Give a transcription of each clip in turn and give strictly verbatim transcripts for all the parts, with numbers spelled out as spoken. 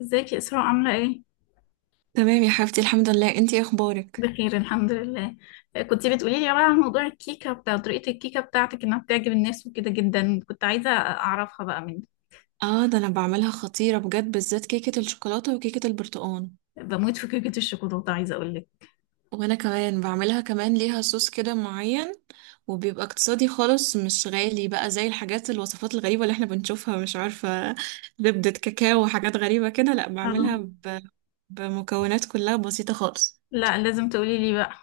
ازيك يا اسراء، عامله ايه؟ تمام يا حبيبتي، الحمد لله. انتي ايه اخبارك؟ بخير، الحمد لله. آه، كنت بتقولي لي بقى عن موضوع الكيكه، بتاع طريقه الكيكه بتاعتك انها بتعجب الناس وكده جدا، كنت عايزه اعرفها بقى من... اه، ده انا بعملها خطيرة بجد، بالذات كيكة الشوكولاتة وكيكة البرتقال. بموت في كيكه الشوكولاته، عايزه اقول لك. وانا كمان بعملها، كمان ليها صوص كده معين، وبيبقى اقتصادي خالص، مش غالي بقى زي الحاجات الوصفات الغريبة اللي احنا بنشوفها، مش عارفة زبدة كاكاو وحاجات غريبة كده. لا، بعملها اه، ب... بمكونات كلها بسيطة خالص. لا، لازم تقولي لي بقى.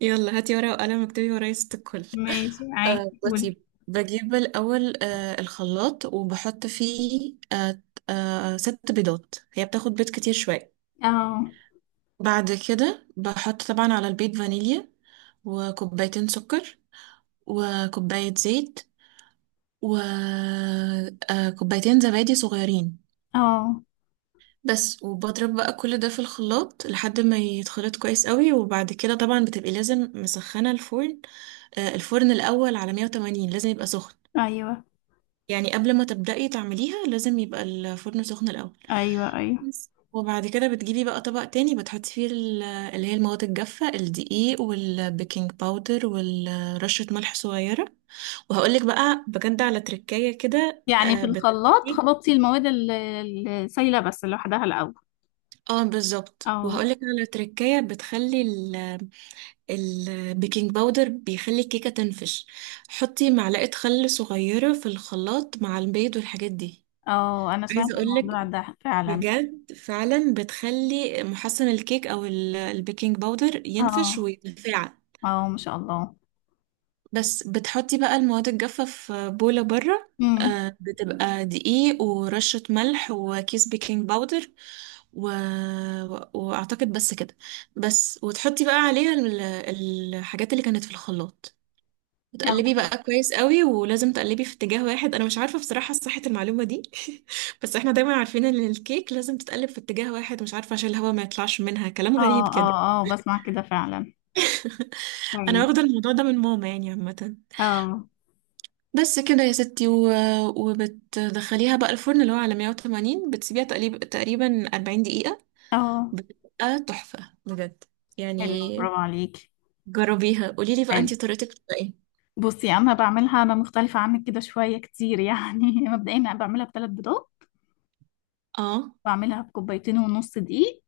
يلا هاتي ورقة وقلم، اكتبي ورايا ست الكل. ماشي، آه عادي، قولي. بصي، بجيب الأول آه الخلاط وبحط فيه آه آه ست بيضات، هي بتاخد بيض كتير شوية. اه، بعد كده بحط طبعا على البيض فانيليا وكوبايتين سكر وكوباية زيت وكوبايتين زبادي صغيرين، اه، بس. وبضرب بقى كل ده في الخلاط لحد ما يتخلط كويس قوي. وبعد كده طبعا بتبقي لازم مسخنة الفرن، آه الفرن الأول على مية وتمانين، لازم يبقى سخن. ايوه، يعني قبل ما تبدأي تعمليها لازم يبقى الفرن سخن الأول، ايوه، ايوه. بس. وبعد كده بتجيبي بقى طبق تاني بتحطي فيه ال- اللي هي المواد الجافة، الدقيق والبيكنج باودر ورشة ملح صغيرة. وهقولك بقى بجد على تركاية كده، يعني آه، في الخلاط بتخلي. خلطتي المواد ال- السايله بس لوحدها الاول؟ اه بالظبط، اه، وهقولك على تركاية، بتخلي ال- البيكنج باودر بيخلي الكيكة تنفش. حطي معلقة خل صغيرة في الخلاط مع البيض والحاجات دي، اه، انا سمعت عايزة اقولك الموضوع ده فعلا. بجد، فعلا بتخلي محسن الكيك او ال- البيكنج باودر ينفش اه، ويتفاعل. اه، ما شاء الله. بس بتحطي بقى المواد الجافة في بولة بره، امم. آه، بتبقى دقيق ورشة ملح وكيس بيكنج باودر و... واعتقد بس كده. بس وتحطي بقى عليها ال- الحاجات اللي كانت في الخلاط. اه، بتقلبي بقى كويس قوي، ولازم تقلبي في اتجاه واحد، انا مش عارفه بصراحه صحه المعلومه دي. بس احنا دايما عارفين ان الكيك لازم تتقلب في اتجاه واحد، مش عارفه عشان الهواء ما يطلعش منها، كلام غريب اه، كده. اه، آه، بسمع كده فعلا. انا طيب. واخده الموضوع ده من ماما يعني، عامه. اه، بس كده يا ستي، و... وبتدخليها بقى الفرن اللي هو على مئة وثمانين، بتسيبيها تقريبا تقريبا أربعين دقيقه. اه. بتبقى تحفه بجد حلو، يعني. برافو عليك. جربيها، قولي لي بقى حلو. انتي طريقتك بتبقى ايه؟ بصي، انا بعملها انا مختلفة عنك كده شوية كتير يعني مبدئيا انا بعملها بثلاث بيضات. اه بعملها بكوبايتين ونص دقيق.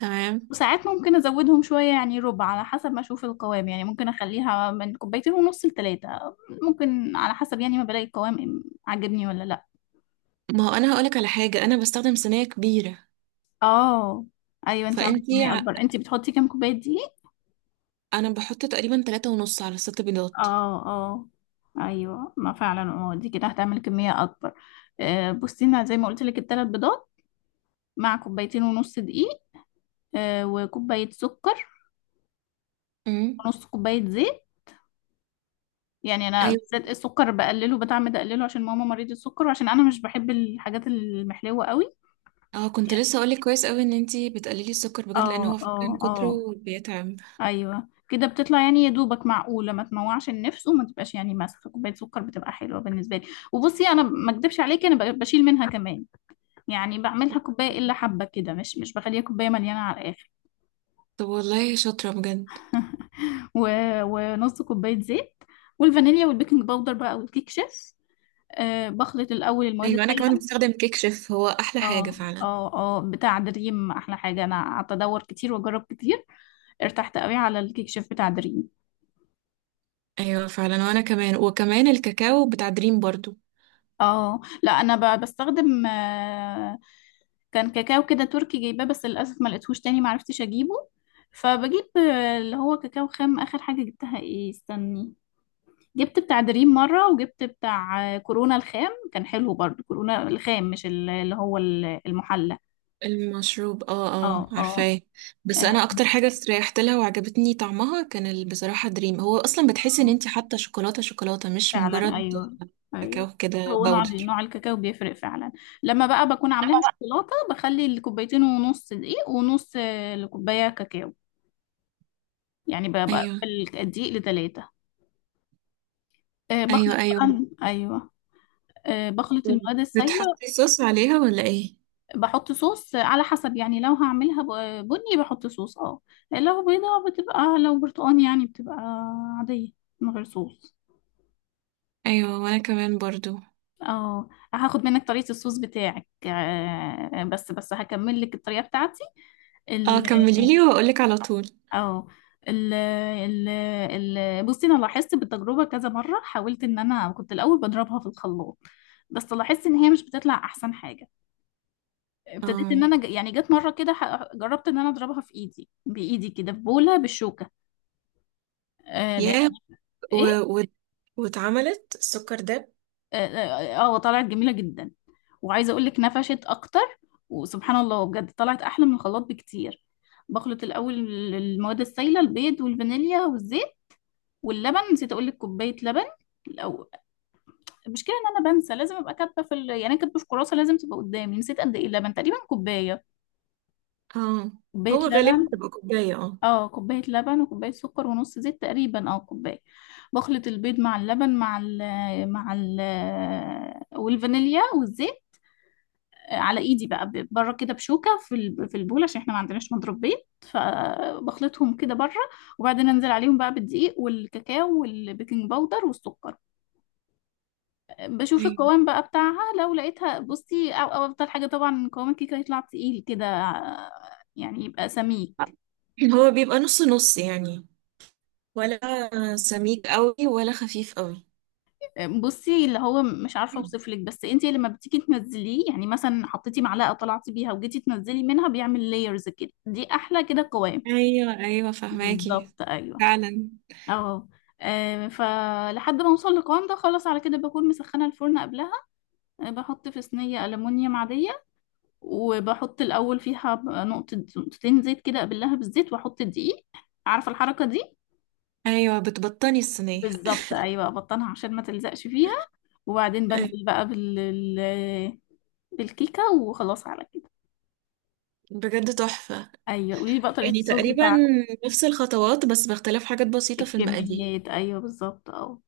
تمام. وساعات ممكن ازودهم شوية يعني ربع، على حسب ما اشوف القوام، يعني ممكن اخليها من كوبايتين ونص لثلاثة. ممكن على حسب، يعني ما بلاقي القوام عاجبني ولا لا. ما هو انا هقولك على حاجه، انا بستخدم صينيه كبيره. اه، ايوه، انت عامله فانتي، كميه اكبر، انت بتحطي كام كوبايه دقيق؟ انا بحط تقريبا تلاتة ونص على ست بيضات. اه، اه. ايوه، ما فعلا اه، دي كده هتعمل كميه اكبر. آه بصي، انا زي ما قلت لك الثلاث بيضات. مع كوبايتين ونص دقيق. آه وكوبايه سكر، امم، ونص كوبايه زيت. يعني انا ايوه. بالذات السكر بقلله، بتعمد اقلله عشان ماما مريضه السكر، وعشان انا مش بحب الحاجات المحلوه قوي. اه، كنت لسه اقولك كويس قوي ان انتي بتقللي السكر اه، بجد، لان هو فعلا اه، من كتره اه، بيتعب. ايوه، كده بتطلع يعني يا دوبك معقوله، ما تموعش النفس وما تبقاش يعني ماسكه كوبايه سكر، بتبقى حلوه بالنسبه لي. وبصي، انا ما اكدبش عليكي، انا ب- بشيل منها كمان. يعني بعملها كوبايه الا حبه كده، مش مش بخليها كوبايه مليانه على الاخر. طب والله شاطرة بجد. و... ونص كوبايه زيت، والفانيليا والبيكنج باودر بقى، والكيك شيف. أه بخلط الاول المواد ايوه، انا كمان السائله. بستخدم كيك شيف، هو احلى حاجة اه، فعلا. اه، اه، بتاع دريم احلى حاجه، انا قعدت ادور كتير واجرب كتير. ارتحت قوي على الكيك شيف بتاع دريم. ايوه فعلا، وانا كمان، وكمان الكاكاو بتاع دريم برضو. اه، لا، انا ب- بستخدم آه، كان كاكاو كده تركي جايباه، بس للأسف ما لقيتهوش تاني، ما عرفتش أجيبه. فبجيب آه، اللي هو كاكاو خام، آخر حاجة جبتها إيه؟ استني. جبت بتاع دريم مرة، وجبت بتاع آه، كورونا الخام، كان حلو برضو. كورونا الخام مش ال- اللي هو ال- المحلى. المشروب، اه اه، اه، اه، عارفاه. بس آه، انا اكتر حاجة استريحت لها وعجبتني طعمها كان ال- بصراحة دريم هو اصلا، بتحسي ان آه، انتي حاطة شوكولاتة شوكولاتة، مش فعلا. مجرد أيوه، أيوه. كاكاو كده هو نوع باودر. نوع الكاكاو بيفرق فعلا. لما بقى بكون عاملاها شوكولاتة بخلي الكوبايتين ونص دقيق، ونص آه، الكوباية كاكاو. يعني بقى بقى ايوه الدقيق لتلاتة. آه، بخلط ايوه ايوه. بقى، ايوه. آه، بخلط المواد السائلة. بتحطي صوص عليها ولا ايه؟ بحط صوص آه، على حسب، يعني لو هعملها ب- بني بحط صوص اه. لو بيضة بتبقى، لو برتقان يعني بتبقى عادية من غير صوص. ايوه وانا كمان برضو. اه، هاخد منك طريقة الصوص بتاعك. آه، بس بس هكمل لك الطريقة بتاعتي. اه ال كمليلي واقولك على طول. اه آه، ال ال ال بصي، انا لاحظت بالتجربه كذا مره، حاولت ان انا كنت الاول بضربها في الخلاط، بس لاحظت ان هي مش بتطلع احسن حاجه. ابتديت ان اه، انا ج- يعني جت مره كده ح- جربت ان انا اضربها في ايدي بايدي كده في بوله بالشوكه. آه، لا، يا، و... ايه، و... واتعملت السكر داب. اه، آه، آه، طلعت جميله جدا. وعايزه اقول لك، نفشت اكتر. وسبحان الله بجد طلعت احلى من الخلاط بكتير. بخلط الاول المواد السائله: البيض والفانيليا والزيت واللبن. نسيت اقول لك كوبايه لبن الأول. المشكله ان انا بنسى، لازم ابقى كاتبه في ال... يعني أنا كاتبه في كراسه لازم تبقى قدامي. نسيت قد ايه اللبن، تقريبا كوبايه. اه، كوبايه هو غالبا لبن. بتبقى كوباية اه. اه، كوباية لبن وكوباية سكر ونص زيت تقريبا او كوباية. بخلط البيض مع اللبن مع ال مع ال والفانيليا والزيت. آه، على ايدي بقى ب- بره كده بشوكة في ال- في البول، عشان احنا ما عندناش مضرب بيض، فبخلطهم كده بره. وبعدين انزل عليهم بقى بالدقيق والكاكاو والبيكنج باودر والسكر. بشوف أيوة. القوام بقى بتاعها، لو لقيتها بصي، او او افضل حاجة طبعا قوام الكيكة يطلع تقيل كده. آه، يعني يبقى سميك. هو بيبقى نص نص يعني، ولا سميك قوي ولا خفيف قوي؟ بصي، اللي هو مش عارفه اوصف لك، بس انت لما بتيجي تنزليه يعني، مثلا حطيتي معلقه طلعتي بيها وجيتي تنزلي منها، بيعمل لايرز كده، دي احلى كده قوام. ايوه ايوه، فهماكي، بالظبط، ايوه. فعلا. اهو. آه، فلحد ما اوصل للقوام ده خلاص، على كده بكون مسخنه الفرن قبلها. آه، بحط في صينيه الومنيوم عاديه، وبحط الاول فيها ب- نقطه نقطتين زيت كده، قبلها بالزيت واحط الدقيق. عارفه الحركه دي؟ ايوه، بتبطني الصينيه. بالظبط، ايوه، ابطنها عشان ما تلزقش فيها. وبعدين أيوة. بنزل بقى بال بالكيكة، وخلاص على كده. بجد تحفة. أيوة، قولي لي بقى طريقة يعني الصوص تقريبا بتاعتك. نفس الخطوات، بس باختلاف حاجات بسيطة في المقادير. الكميات، أيوة، بالظبط أه.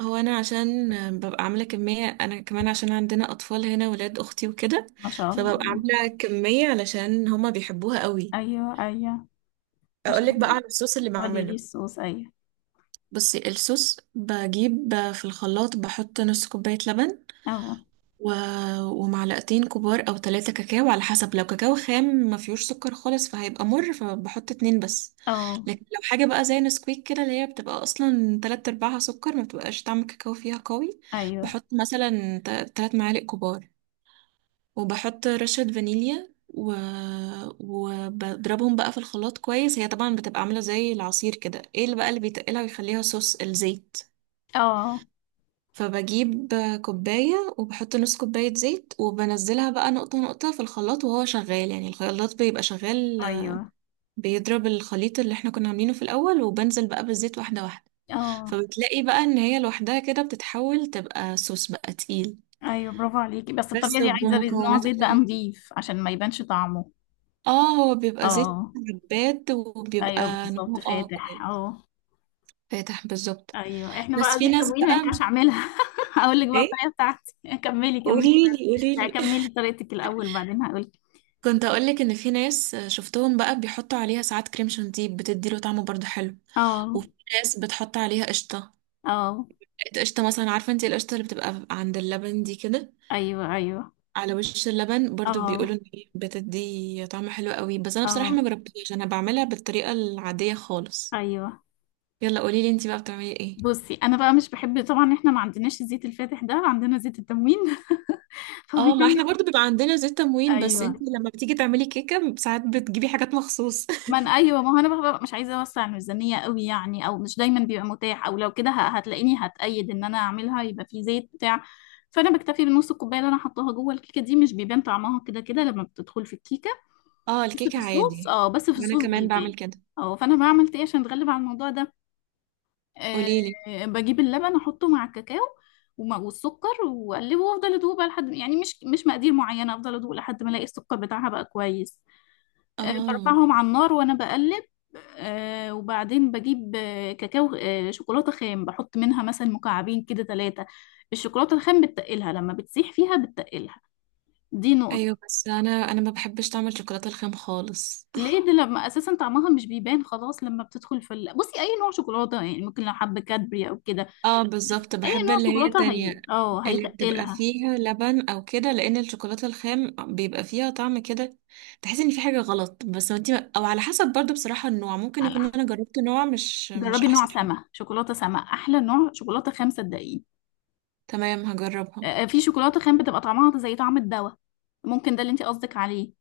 هو أنا عشان ببقى عاملة كمية، أنا كمان عشان عندنا أطفال هنا، ولاد أختي وكده، ما شاء فببقى الله. عاملة كمية علشان هما بيحبوها قوي. أيوة، أيوة. ما شاء أقولك بقى الله. على الصوص اللي قولي لي بعمله. الصوص، أيوة. بصي، الصوص بجيب في الخلاط، بحط نص كوباية لبن أه، و... ومعلقتين كبار او ثلاثة كاكاو، على حسب، لو كاكاو خام ما فيهوش سكر خالص فهيبقى مر، فبحط اتنين بس. أه، لكن لو حاجة بقى زي نسكويك كده اللي هي بتبقى اصلا تلات ارباعها سكر، ما بتبقاش طعم الكاكاو فيها قوي، أيوة، بحط مثلا ت- تلات معالق كبار. وبحط رشة فانيليا و... وبضربهم بقى في الخلاط كويس. هي طبعا بتبقى عاملة زي العصير كده، ايه اللي بقى اللي بيتقلها ويخليها صوص؟ الزيت. أه، فبجيب كوباية وبحط نص كوباية زيت، وبنزلها بقى نقطة نقطة في الخلاط وهو شغال، يعني الخلاط بيبقى شغال، أيوة، بيضرب الخليط اللي احنا كنا عاملينه في الأول، وبنزل بقى بالزيت واحدة واحدة. أه، فبتلاقي بقى ان هي لوحدها كده بتتحول، تبقى صوص بقى تقيل، أيوة، برافو عليكي. بس الطريقة بس دي عايزة نوع بمكونات زيت بقى قليلة. نضيف عشان ما يبانش طعمه. اه، هو بيبقى زيت أه، زباد، أيوة، وبيبقى بالظبط، نوعه اه فاتح كويس، أه. فاتح بالظبط. أيوة، إحنا بس بقى دي في ناس التموين، ما بقى. ينفعش أعملها. هقول لك بقى ايه؟ الطريقة بتاعتي. كملي، كملي. بس. قوليلي لا، قوليلي. كملي طريقتك الأول، بعدين هقول. كنت اقولك ان في ناس شفتهم بقى بيحطوا عليها ساعات كريم شانتيه، بتدي له طعمه برضو حلو. اه، وفي ناس بتحط عليها قشطه. اه، قشطه، مثلا عارفه انت القشطه اللي بتبقى عند اللبن دي كده، ايوه، ايوه، على وش اللبن، برضو بيقولوا اه، ان هي بتدي طعم حلو قوي، بس انا بصراحه اه، ما جربتهاش، انا بعملها بالطريقه العاديه خالص. ايوه. يلا قوليلي انت بقى بتعملي ايه. بصي، انا بقى مش بحب طبعا، احنا ما عندناش الزيت الفاتح ده، عندنا زيت التموين. اه، ما احنا فبيطلع... برضو بيبقى عندنا زيت تموين، بس ايوه، انت لما بتيجي تعملي كيكه ساعات بتجيبي حاجات مخصوص. ما انا ايوه، ما هو انا ببقى مش عايزه اوسع الميزانيه قوي يعني، او مش دايما بيبقى متاح، او لو كده ه- هتلاقيني هتأيد ان انا اعملها يبقى في زيت بتاع... فانا بكتفي بنص الكوبايه اللي انا حطاها جوه الكيكه، دي مش بيبان طعمها كده كده لما بتدخل في الكيكه. اه، بس في الكيكه الصوص، عادي، اه، بس في وانا الصوص كمان بيبان. بعمل كده. اه، فانا بعمل ايه عشان اتغلب على الموضوع ده؟ آه، قوليلي. بجيب اللبن احطه مع الكاكاو، وم- والسكر، واقلبه وافضل ادوق بقى لحد يعني، مش مش مقادير معينه، افضل ادوق لحد ما الاقي السكر بتاعها بقى كويس. آه، اه برفعهم على النار وانا بقلب. آه، وبعدين بجيب آه، كاكاو، آه، شوكولاته خام، بحط منها مثلا مكعبين كده، ثلاثه. الشوكولاته الخام بتتقلها، لما بتسيح فيها بتتقلها. دي نقطة. ايوه. بس انا انا ما بحبش طعم الشوكولاته الخام خالص. ليه؟ دي لما أساسا طعمها مش بيبان خلاص لما بتدخل في ال... بصي، أي نوع شوكولاتة يعني، ممكن لو حبة كادبري أو كده. اه بالظبط، أي بحب نوع اللي هي شوكولاتة هي التانية، اه، اللي بتبقى هيتقلها. فيها لبن او كده، لان الشوكولاته الخام بيبقى فيها طعم كده، تحس ان في حاجه غلط، بس انت او على حسب برضو بصراحه النوع ممكن على يكون اللحمة. انا جربت نوع مش مش جربي نوع احسن حاجه. سما، شوكولاتة سما أحلى نوع شوكولاتة خام، صدقيني. تمام آه، هجربها. آه، في شوكولاتة خام بتبقى طعمها زي طعم الدواء. ممكن ده اللي انت قصدك عليه.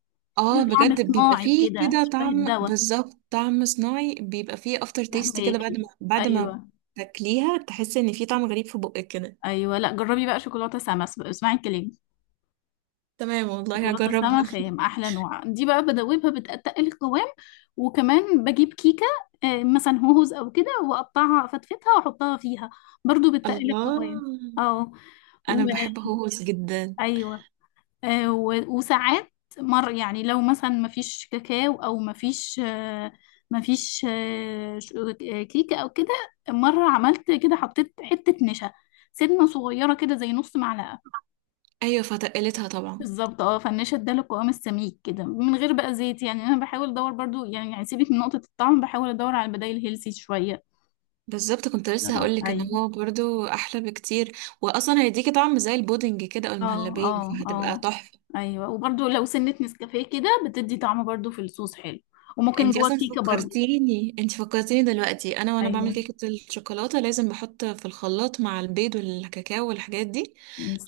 في اه طعم بجد، بيبقى صناعي فيه كده كده شبه طعم، الدواء. بالظبط طعم صناعي، بيبقى فيه افتر تيست كده، بعد ما فهماكي؟ بعد ما أيوه، تاكليها تحس ان في طعم غريب في بقك كده. أيوه، لا، جربي بقى شوكولاتة سما، اس- اسمعي كلامي. تمام والله شوكولاتة هجربها. سما خام أحلى نوع، دي بقى بدوبها، بتقل القوام. وكمان بجيب كيكة آه، مثلا هوز أو كده، وأقطعها أفتفتها وأحطها فيها. برضو بتقل الله، القوام. اه. و... انا بحب هوس جدا. ايوه. آه، و- وساعات مر يعني، لو مثلا مفيش كاكاو او مفيش آه، مفيش آه، ش- آه، كيكه او كده. مره عملت كده، حطيت حته نشا. سنه صغيره كده، زي نص معلقه. ايوه فتقلتها طبعا. بالظبط، اه، فالنشا اداله القوام السميك كده من غير بقى زيت، يعني انا بحاول ادور برضو يعني يعني سيبك من نقطه الطعم، بحاول ادور على البدائل هيلسي شويه. بالظبط، كنت لسه آه، هقولك ان ايوه. هو برضو احلى بكتير، واصلا هيديكي طعم زي البودنج كده او اه، المهلبية، اه، فهتبقى اه، تحفة. ايوه. وبرضو لو سنه نسكافيه كده، بتدي طعم برضو في الصوص حلو. وممكن انتي جوه اصلا كيكه برضو. فكرتيني، انتي فكرتيني دلوقتي، انا وانا ايوه، بعمل كيكه الشوكولاته لازم بحط في الخلاط مع البيض والكاكاو والحاجات دي،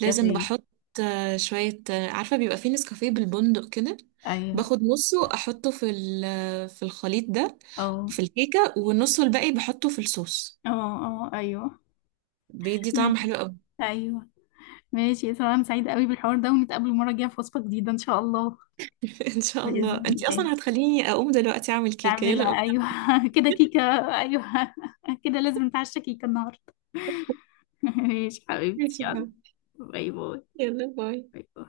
لازم بحط، آه، شويه، آه، عارفه بيبقى فيه نسكافيه بالبندق كده، ايوه، باخد نصه احطه في ال- في الخليط ده، او، في الكيكه، والنص الباقي بحطه في الصوص، اه، اه، ايوه، بيدي طعم حلو ماشي، قوي. ايوه. ماشي، يا سلام، أنا سعيدة قوي بالحوار ده، ونتقابل المرة الجاية في وصفة جديدة ان شاء الله. ان شاء الله. بإذن انتي الله. اصلا هتخليني اقوم دلوقتي اعمل كيكه، يلا نعملها، نقوم. ايوه. كده كيكة. ايوه. كده لازم نتعشى كيكة النهاردة. ماشي نعمل- حبيبتي، ماشي يا يلا. حبيبي. باي باي، يلا باي. باي باي.